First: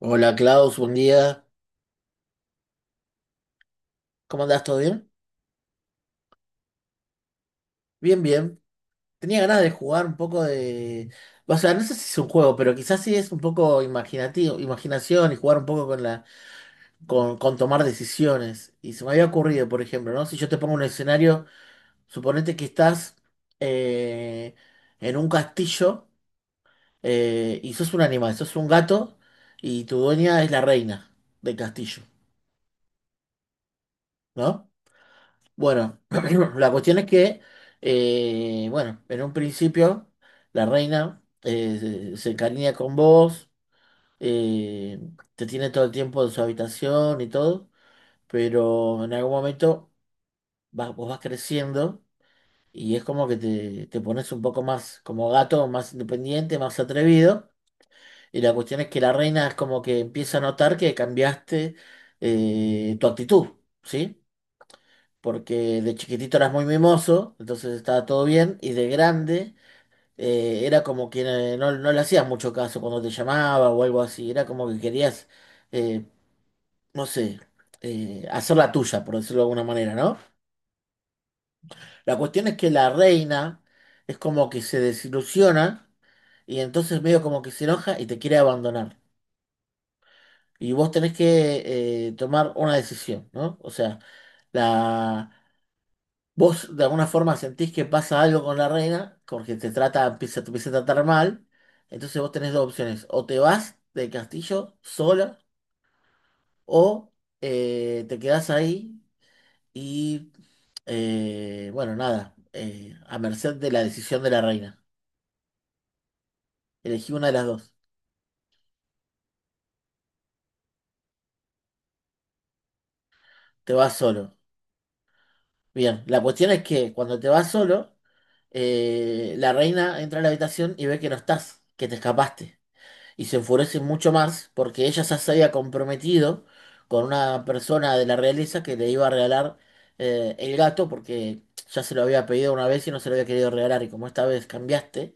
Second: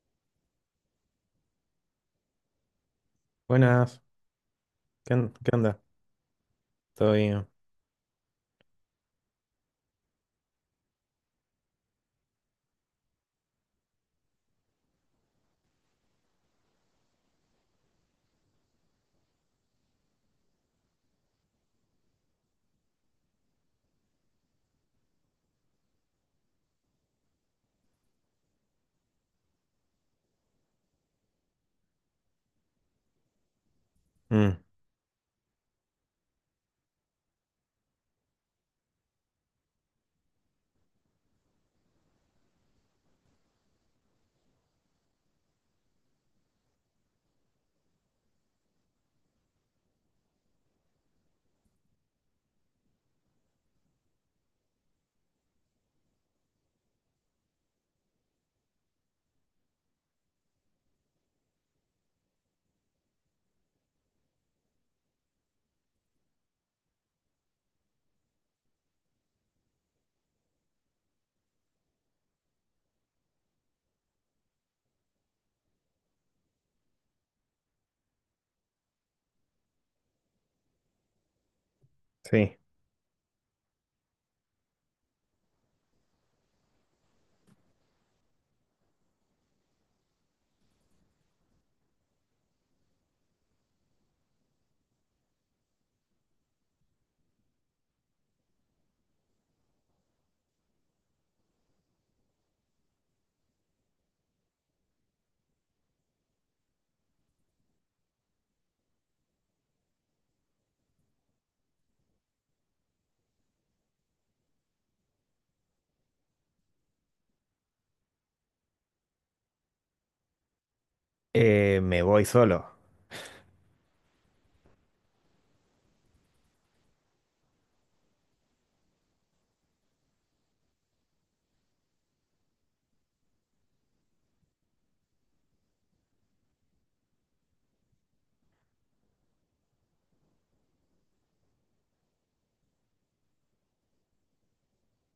Hola Klaus, buen día. Buenas, ¿Cómo andás? ¿Todo bien? ¿ qué onda? ¿Todo bien? Bien, bien. Tenía ganas de jugar un poco de. O sea, no sé si es un juego, pero quizás sí es un poco imaginativo, imaginación y jugar un poco con la, con tomar decisiones. Y se me había ocurrido, por ejemplo, ¿no? Si yo te pongo un escenario, suponete que estás eh, en un castillo y sos un animal, sos un gato y tu dueña es la reina del castillo, Mm, ¿no? Bueno, la cuestión es que, bueno, en un principio la reina se encariña con vos, eh, te tiene todo el tiempo en su habitación y todo, pero en algún momento vos vas creciendo y es como que te pones un poco más como gato, más independiente, más atrevido. Y la cuestión es que la reina es como que empieza a notar que cambiaste tu actitud, ¿sí? Porque de chiquitito eras muy mimoso, entonces estaba todo bien, y de grande era como que no le hacías mucho caso cuando te llamaba o algo así, era como que querías, eh, no sé, hacer la tuya, por decirlo de alguna manera, ¿no? La cuestión es sí. que la reina es como que se desilusiona y entonces medio como que se enoja y te quiere abandonar. Y vos tenés que tomar una decisión, ¿no? O sea, la Vos de alguna forma sentís que pasa algo con la reina, porque te empieza a tratar mal. Entonces vos tenés dos opciones. O te vas del castillo sola, o te quedás ahí y, bueno, nada, a merced de la decisión de la reina. Elegí una de las dos. Me voy solo. Te vas solo. Bien, la cuestión es que cuando te vas solo, la reina entra a la habitación y ve que no estás, que te escapaste. Y se enfurece mucho más porque ella ya se había comprometido con una persona de la realeza que le iba a regalar el gato porque ya se lo había pedido una vez y no se lo había querido regalar y como esta vez cambiaste,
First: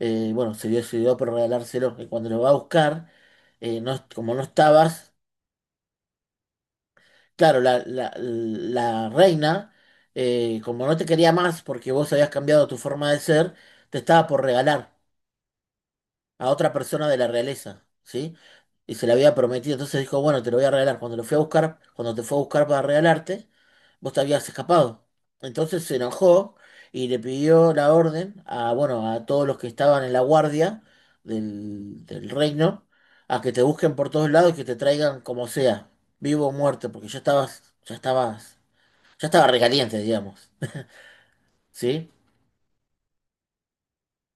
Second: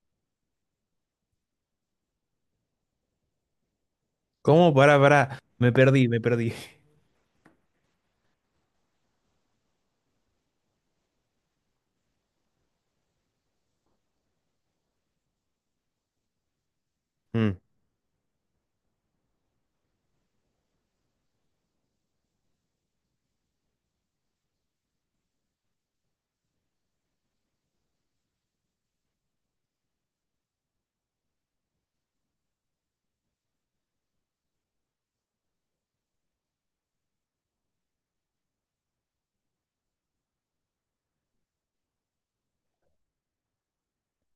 bueno, se decidió por regalárselo y cuando lo va a buscar, como no ¿Cómo? Pará, estabas, pará. Me perdí. claro, la reina, como no te quería más porque vos habías cambiado tu forma de ser, te estaba por regalar a otra persona de la Mm, realeza, ¿sí? Y se la había prometido, entonces dijo, bueno, te lo voy a regalar. Cuando te fue a buscar para regalarte, vos te habías escapado. Entonces se enojó y le pidió la orden a, bueno, a todos los que estaban en la guardia del reino, a que te busquen por todos lados y que te traigan como sea, vivo o muerto, porque ya estaba recaliente, digamos. ¿Sí?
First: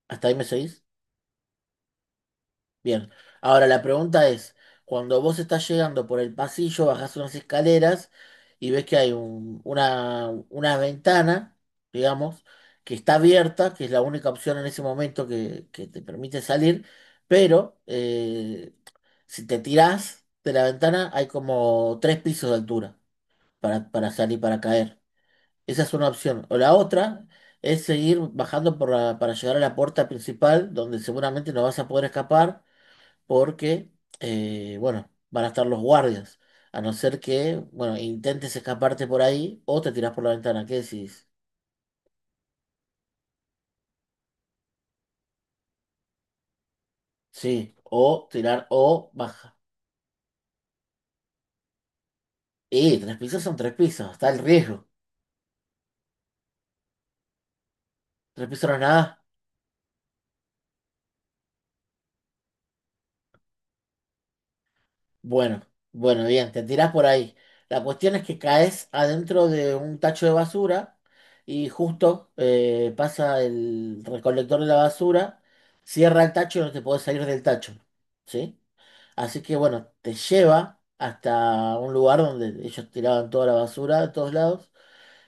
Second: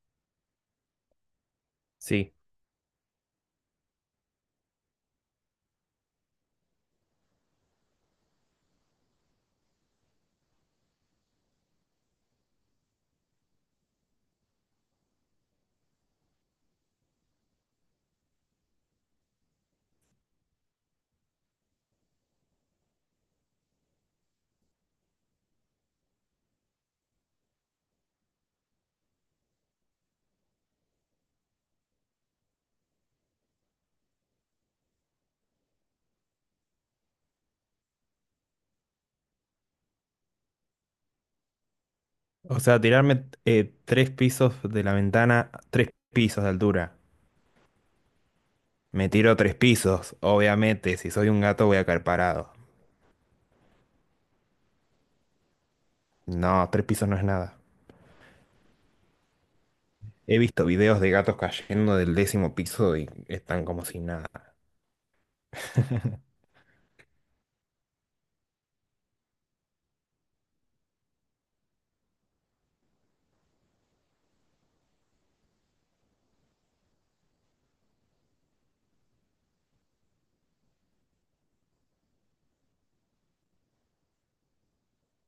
¿Hasta ahí me seguís? sí. Bien, ahora la pregunta es, cuando vos estás llegando por el pasillo, bajás unas escaleras y ves que hay una ventana, digamos, que está abierta, que es la única opción en ese momento que te permite salir, pero si te tirás de la ventana hay como tres pisos de altura para salir, para caer. Esa es una opción. O la otra es seguir bajando para llegar a la puerta principal, donde seguramente no vas a poder escapar porque, bueno, van a estar los guardias. A no ser que, bueno, intentes escaparte por ahí o te tirás por la ventana. ¿Qué decís? O sea, tirarme tres pisos de la ventana, tres pisos de altura. Sí, o tirar Me o tiro baja. tres pisos, obviamente. Si soy un gato voy a caer parado. Y tres pisos son tres pisos, está el riesgo. No, tres pisos no es nada. Tres pisos no es nada. He visto videos de gatos cayendo del décimo piso y están como si nada. Bueno, bueno, bien, te tirás por ahí. La cuestión es que caes adentro de un tacho de basura y justo pasa el recolector de la basura, cierra el tacho y no te podés salir del tacho. ¿Sí? Así que bueno, te lleva hasta un lugar donde ellos tiraban toda la basura de todos lados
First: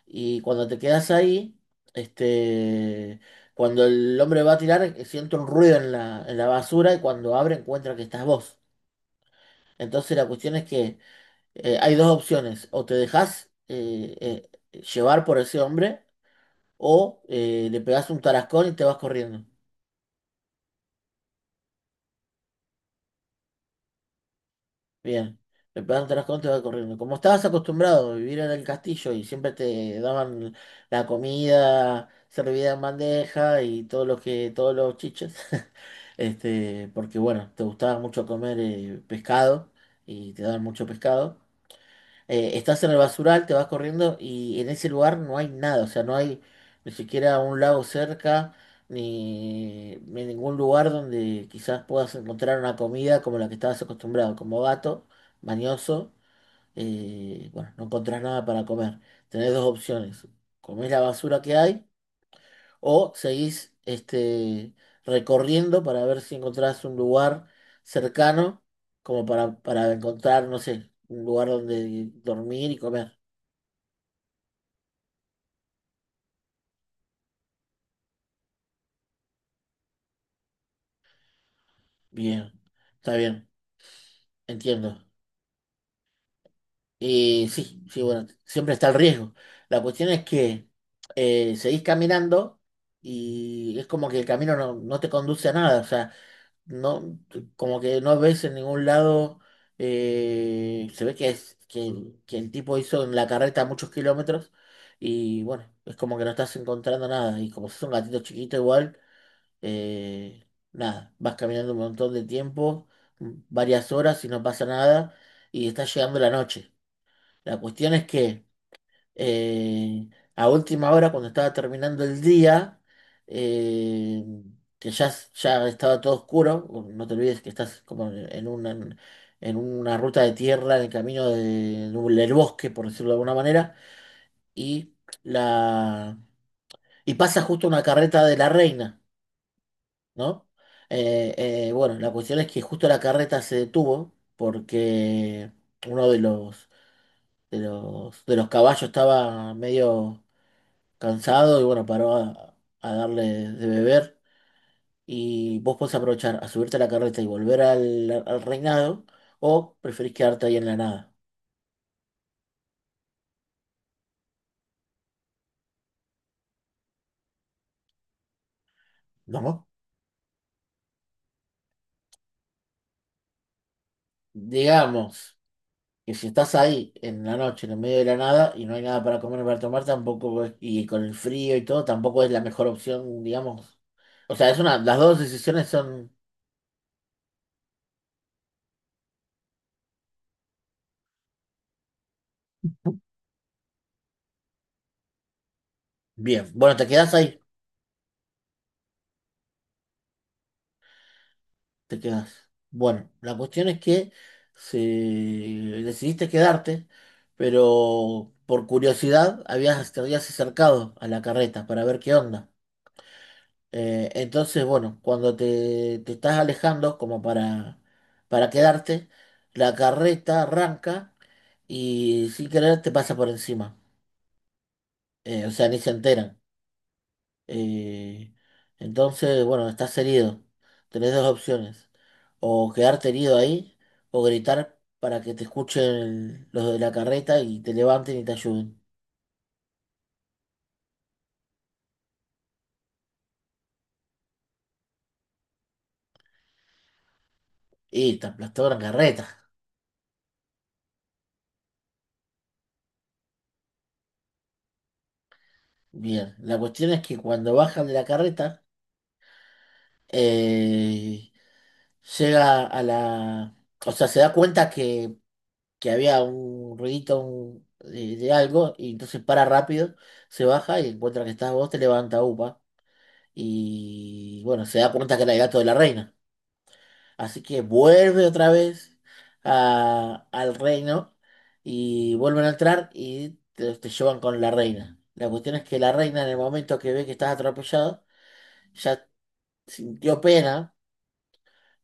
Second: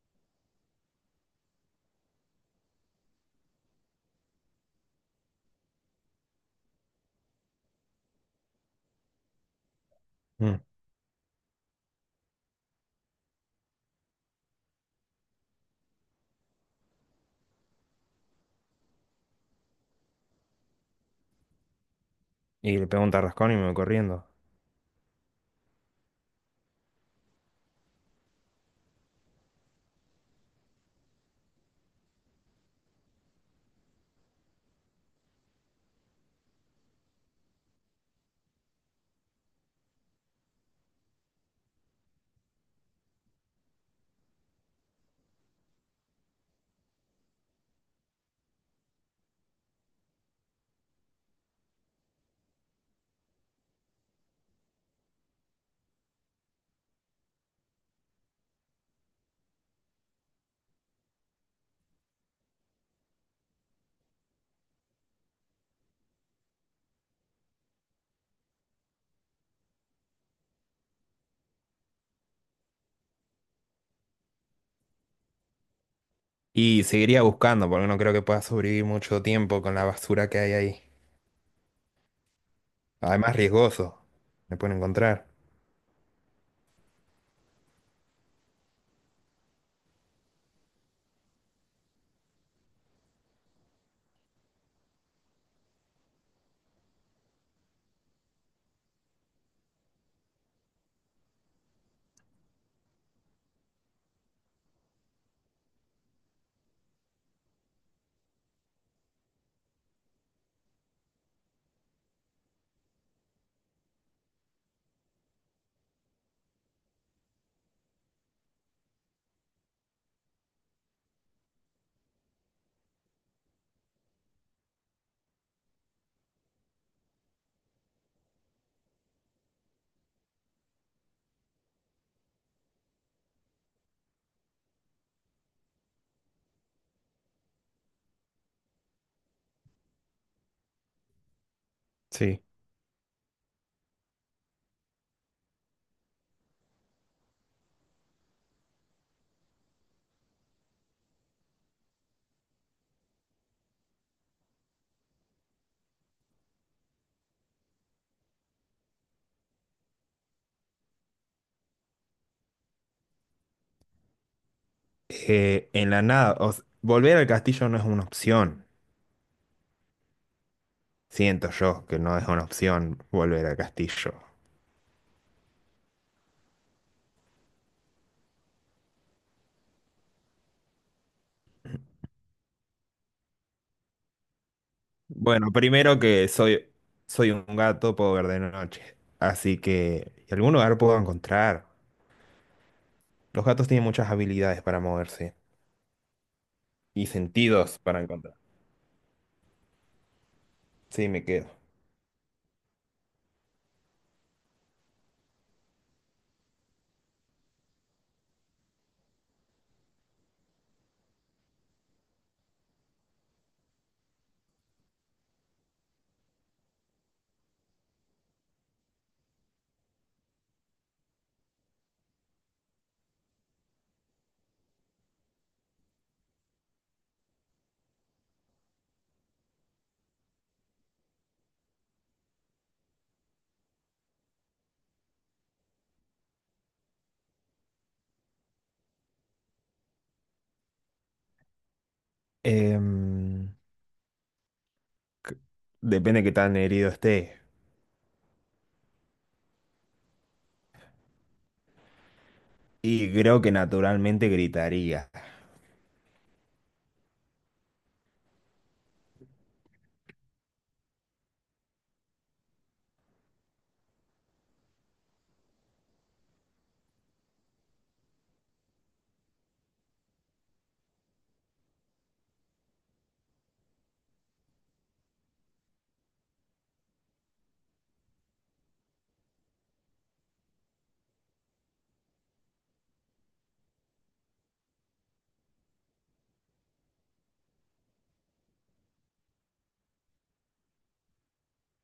y cuando te quedas ahí, este, cuando el hombre va a tirar, siente un ruido en la basura y cuando abre encuentra que estás vos. Entonces la cuestión Mm. es que hay dos opciones, o te dejas llevar por ese hombre o le pegás un tarascón y te vas corriendo. Y le pego un tarrascón y me voy corriendo. Bien, le pegaron tres contos y va corriendo. Como estabas acostumbrado a vivir en el castillo y siempre te daban la comida servida en bandeja y todos los chiches, porque bueno, te gustaba mucho comer pescado y te daban mucho pescado estás en el basural, te vas corriendo y en ese lugar no hay nada, o sea, no hay ni siquiera un lago cerca, ni ningún lugar donde quizás puedas encontrar una comida como la que estabas acostumbrado, como gato, mañoso, bueno, no encontrás nada para comer. Tenés dos opciones, comés la basura que hay o seguís recorriendo para ver si encontrás un lugar cercano como para encontrar, no sé, un lugar donde dormir y comer. Y seguiría buscando, porque no creo que pueda sobrevivir mucho tiempo con la basura que hay ahí. Bien, está Además, bien, riesgoso. Me pueden entiendo. encontrar. Y sí, sí, bueno, siempre está el riesgo. La cuestión es que seguís caminando y es como que el camino no te conduce a nada. O sea, no, como que no ves en ningún lado, se ve que el tipo hizo en la carreta muchos kilómetros y bueno, es como que no estás encontrando nada y como sos un gatito chiquito igual. eh, Nada, vas caminando un montón de tiempo, varias horas y no pasa nada, y está llegando la noche. La cuestión es que eh, a última hora, cuando estaba terminando el día, eh, ya estaba todo oscuro, o no te olvides que estás como en una ruta de tierra, en el camino del bosque, por decirlo de alguna manera, y, la, y pasa justo una carreta de la reina. ¿No? Eh, bueno, la cuestión Sí. es que justo la carreta se detuvo porque uno de los caballos estaba medio cansado y bueno, paró a darle de beber. Y vos podés aprovechar a subirte a la carreta y volver al reinado o preferís quedarte ahí en la nada. En la nada, volver al castillo no es una opción. ¿No? Siento yo que no es una opción volver al castillo. Digamos, que si estás ahí en la noche, en el medio de la nada, y no hay nada para comer ni para tomar, tampoco es- y con el frío y todo, tampoco es la mejor opción, digamos. O sea, las dos Bueno, decisiones son. Soy un gato, puedo ver de noche. Así que y algún lugar puedo encontrar. Los gatos tienen muchas habilidades para moverse Bien. Bueno, te y quedás ahí, sentidos para encontrar. Sí, me quedo. te quedás. Bueno, la cuestión es que decidiste quedarte, pero por curiosidad te habías acercado a la carreta para ver qué onda. Entonces, bueno, cuando te estás alejando como para quedarte, la carreta arranca y sin querer te pasa por encima. O sea, ni se enteran. Eh, entonces, bueno, estás herido. Tenés dos opciones. O quedarte herido ahí o gritar para que te escuchen los de la carreta y te levanten y te ayuden. Em, Depende de qué tan herido esté. Y te aplastó la carreta. Y creo que naturalmente gritaría. Bien, la cuestión es que cuando bajan de la carreta, eh, llega a la, o sea, se da cuenta que había un ruidito de algo y entonces para rápido, se baja y encuentra que estás vos, te levanta upa y bueno, se da cuenta que era el gato de la reina. Así que vuelve otra vez al reino y vuelven a entrar y te llevan con la reina. La cuestión es que la reina en el momento que ve que estás atropellado, ya sintió pena.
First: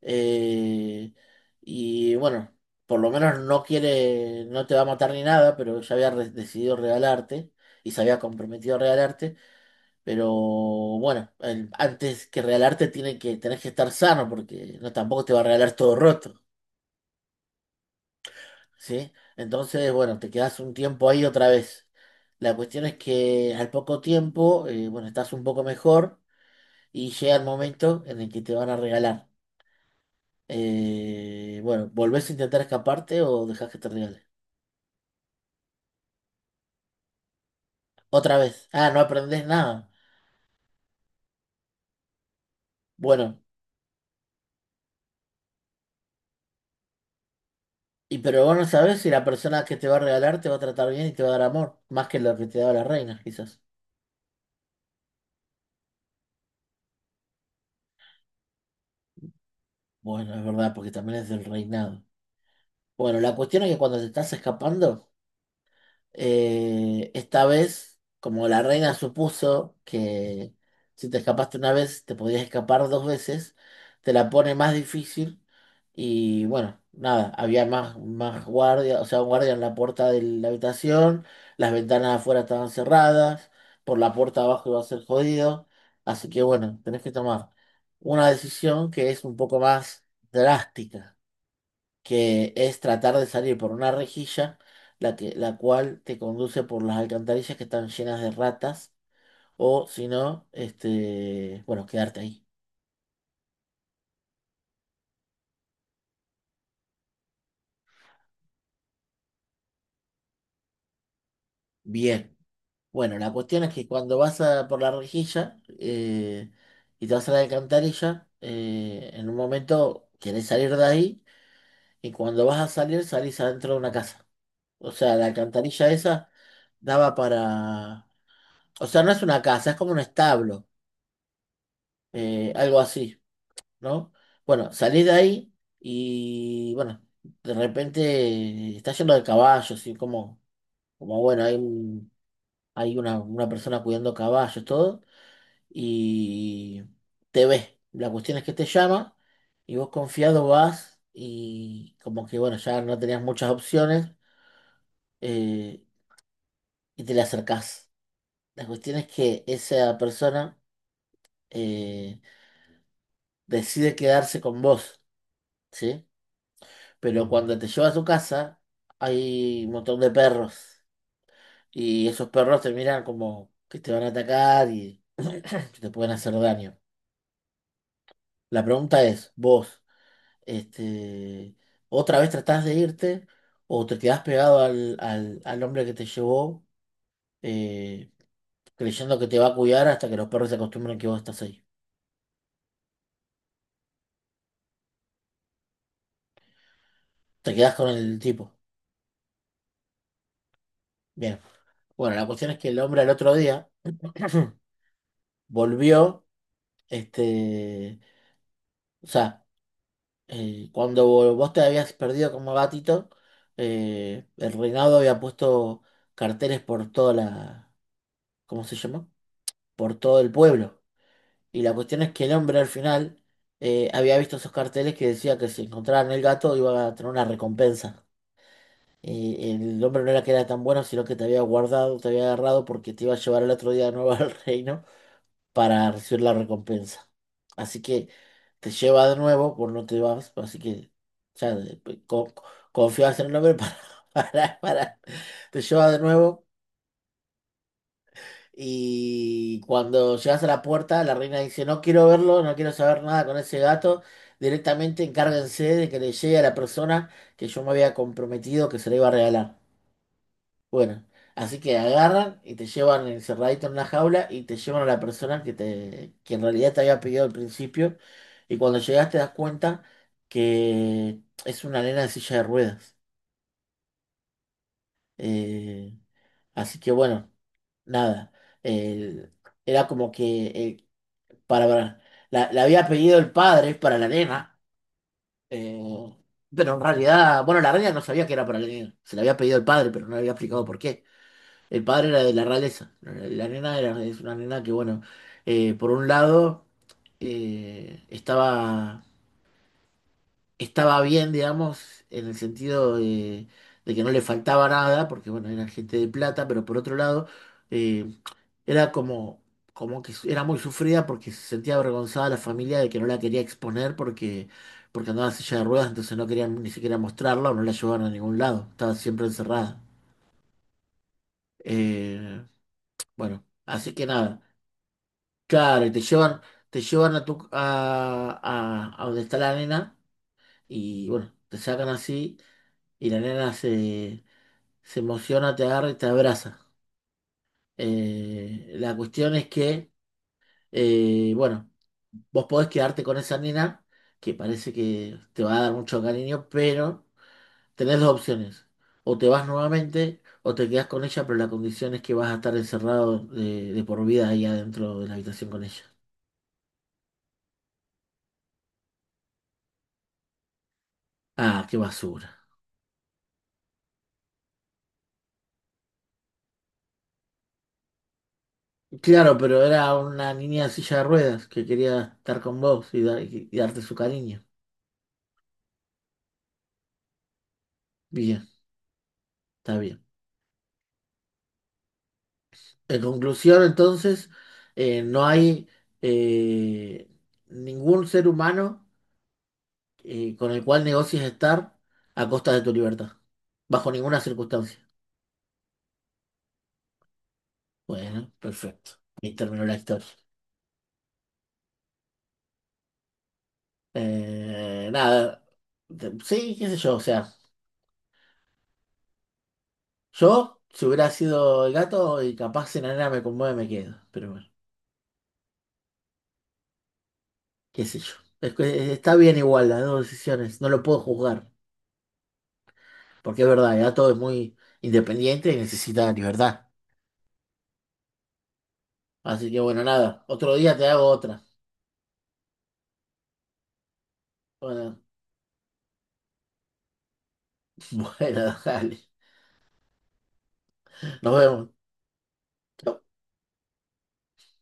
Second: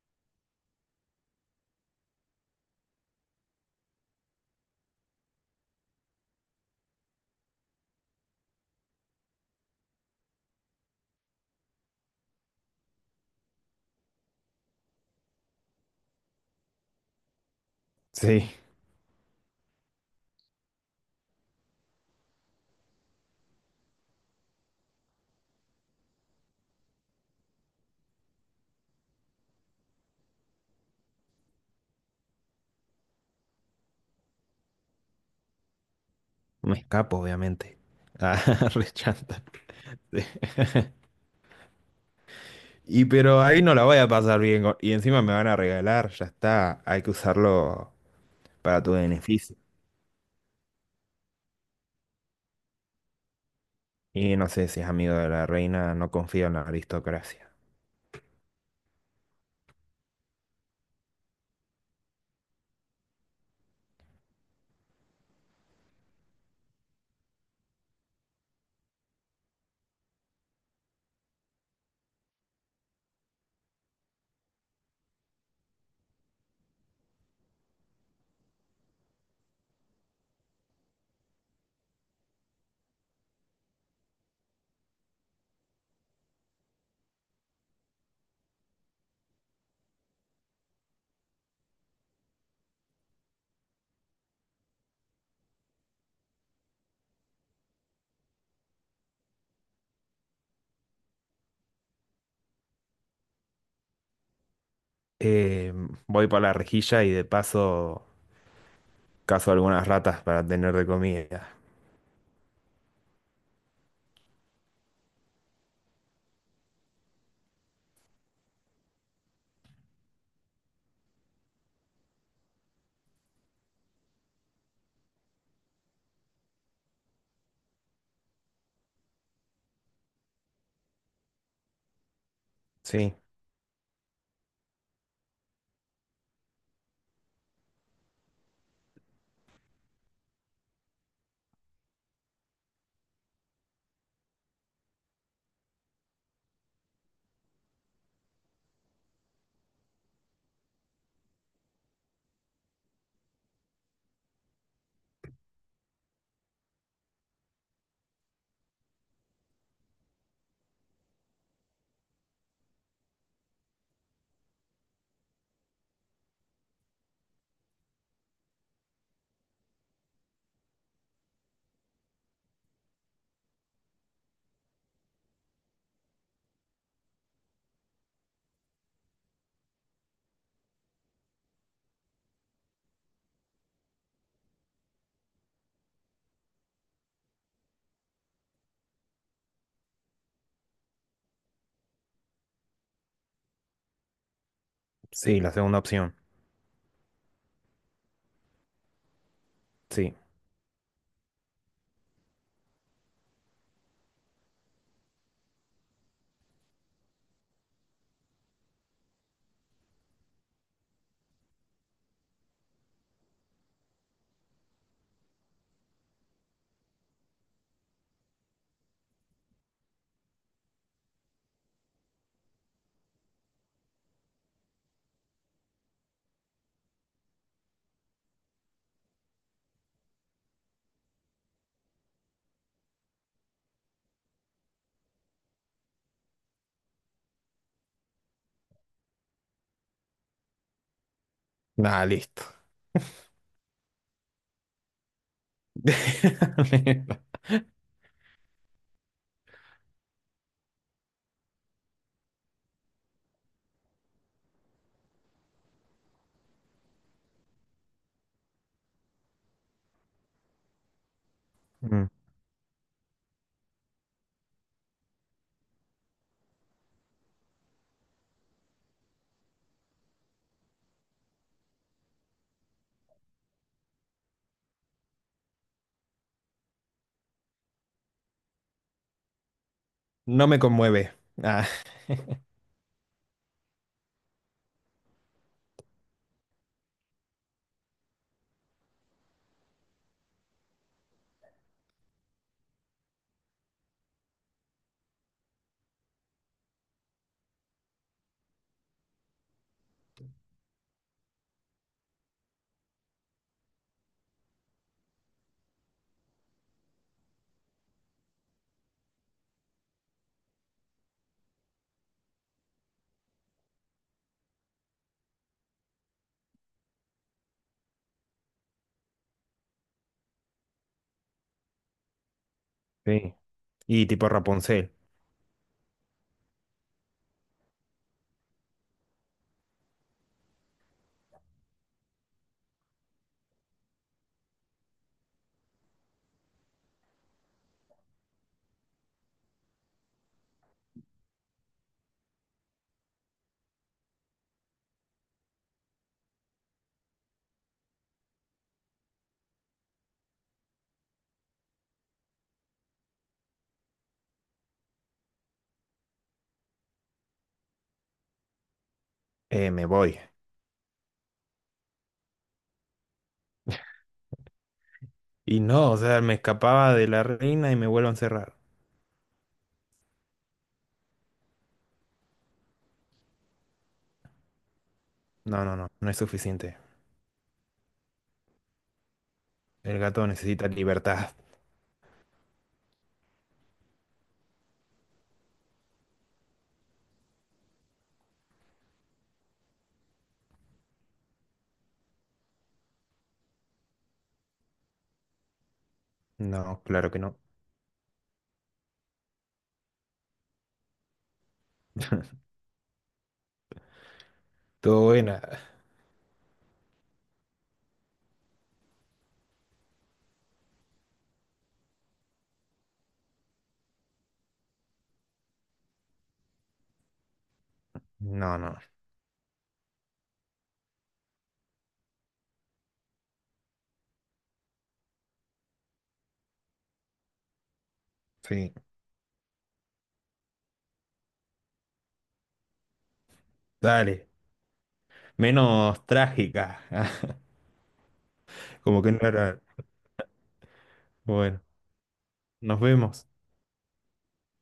Eh, y bueno, por lo menos no quiere, no te va a matar ni nada, pero ya había decidido regalarte y se había comprometido a regalarte. Pero bueno, antes que regalarte tenés que estar sano porque no tampoco te va a regalar todo roto, Sí, ¿sí? Entonces, bueno, te quedas un tiempo ahí otra vez. La cuestión es que al poco tiempo, bueno, estás un poco mejor y llega el momento en el que te van a regalar. Bueno, ¿volvés a intentar escaparte o dejás que te regale? me escapo, obviamente. Otra Ah, vez. re Ah, no chanta. aprendés nada. Sí. Y Bueno, pero ahí no la voy a pasar bien. Y encima me van a regalar, ya está. Hay que usarlo y pero vos no para tu sabés si la beneficio. persona que te va a regalar te va a tratar bien y te va a dar amor, más que lo que te daba la reina, quizás. Y no sé si es amigo de la reina, no confío en la aristocracia. Bueno, es verdad, porque también es del reinado. Bueno, la cuestión es que cuando te estás escapando. Esta vez, como la reina supuso que si te escapaste una vez, te podías escapar dos veces, te la pone más difícil y bueno, nada, había más guardia, o sea, un guardia en la puerta de la habitación, las ventanas afuera estaban cerradas, por la puerta abajo iba a ser jodido, así que bueno, tenés que tomar una decisión que es un poco más drástica, que es tratar de salir por una rejilla, la cual te conduce por las alcantarillas que están llenas de ratas, o si no, bueno, quedarte ahí. Eh, Voy para la rejilla y de paso cazo algunas ratas para tener de comida. Bien. Bueno, la cuestión es que cuando por la rejilla y te vas a la alcantarilla, en un momento querés salir de ahí y cuando vas a salir, salís adentro de una casa. O sea, la alcantarilla esa daba para... O sea, no es una casa, es como un establo, algo Sí, así, ¿no? Bueno, salí de ahí y bueno, de repente está lleno de caballos y como bueno, hay una persona cuidando caballos, todo, y te ve. La cuestión es que te llama y vos confiado vas y como que bueno, ya no tenías muchas opciones, eh, y te le acercás. La cuestión es que esa persona, eh, decide quedarse con vos, ¿sí? Pero cuando te lleva a su casa hay un montón de perros y esos perros te miran como que te van a atacar y te pueden hacer daño. La pregunta es, vos, este, ¿otra vez tratás de irte o te quedás pegado al hombre que te llevó, eh, creyendo que te va a cuidar hasta que los perros se acostumbren que vos estás ahí? sí, la segunda opción. Te quedás con el tipo. Sí. Bien. Bueno, la cuestión es que el hombre al otro día volvió, este, o sea, cuando vos te habías perdido como gatito, el reinado había puesto carteles por toda la, ¿cómo se llama? Por todo el pueblo. Y la cuestión es que el hombre al final había visto esos carteles que decía que si encontraban el gato iba a tener una recompensa. Y el hombre no era que era tan bueno, sino que te había guardado, te había agarrado porque te iba a llevar el otro día de nuevo al reino para recibir la recompensa. Así que te lleva de nuevo, por no te vas, así que ya de- Nada, co- listo. confías en el hombre para, para, para- te lleva de nuevo. Y cuando llegas a la puerta, la reina dice, no quiero verlo, no quiero saber nada con ese gato, directamente encárguense de que le llegue a la persona que yo me había comprometido que se le iba a regalar. Bueno, así que Mm. agarran y te llevan encerradito en una jaula y te llevan a la persona que en realidad te había pedido al principio. Y cuando llegas te das cuenta que es una nena de silla de ruedas. Eh, Así que bueno, nada. El- Era como que No me conmueve. para, Ah. para- la había pedido el padre para la nena. eh, pero en realidad, bueno, la reina no sabía que era para la nena. Se la había pedido el padre, pero no le había explicado por qué. El padre era de la realeza. Es una nena que, bueno, por un lado, eh, estaba, estaba bien, digamos, en el sentido de que no le faltaba nada, porque, bueno, era gente de plata, pero por otro lado, eh, era como, como era muy sufrida porque se sentía avergonzada la familia de que no la quería exponer porque, porque andaba en silla de ruedas, entonces no querían ni siquiera mostrarla o no la llevaban a ningún lado. Estaba siempre encerrada. Eh, Sí. bueno, así Y que tipo nada. Rapunzel, Claro, y te llevan a a donde está la nena y bueno, te sacan así y se emociona, te agarra y te abraza. La cuestión es que, Bueno, vos podés quedarte con esa nena que parece que te va a dar mucho cariño, pero tenés dos opciones. O te vas nuevamente o te quedás con ella, pero la condición es que vas a estar encerrado de por vida ahí adentro de la habitación con ella. Me voy. Ah, qué basura. Y no, o sea, me escapaba de la reina y me vuelvo a encerrar. Claro, pero era una niña en silla de ruedas que quería estar con vos y, y darte su cariño. No, no, no, no es suficiente. Bien, está El bien. gato necesita libertad. En conclusión, entonces, no hay eh, ningún ser humano, con el cual negocies estar a costa de tu libertad, bajo ninguna circunstancia. No, claro que no. Bueno, perfecto. Y terminó la historia. Todo Nada, buena. Sí, qué sé yo, o sea, yo, si hubiera sido el gato y capaz si la nena me conmueve, me quedo, pero bueno, qué sé yo. Es No, que no, está bien igual las dos decisiones, no lo puedo juzgar, porque es verdad, ya todo es muy independiente y necesita libertad. sí. Así que bueno, nada, otro día te hago otra. Dale. Bueno, Menos trágica. bueno, dale. Como que no era. Nos Bueno, vemos. nos vemos.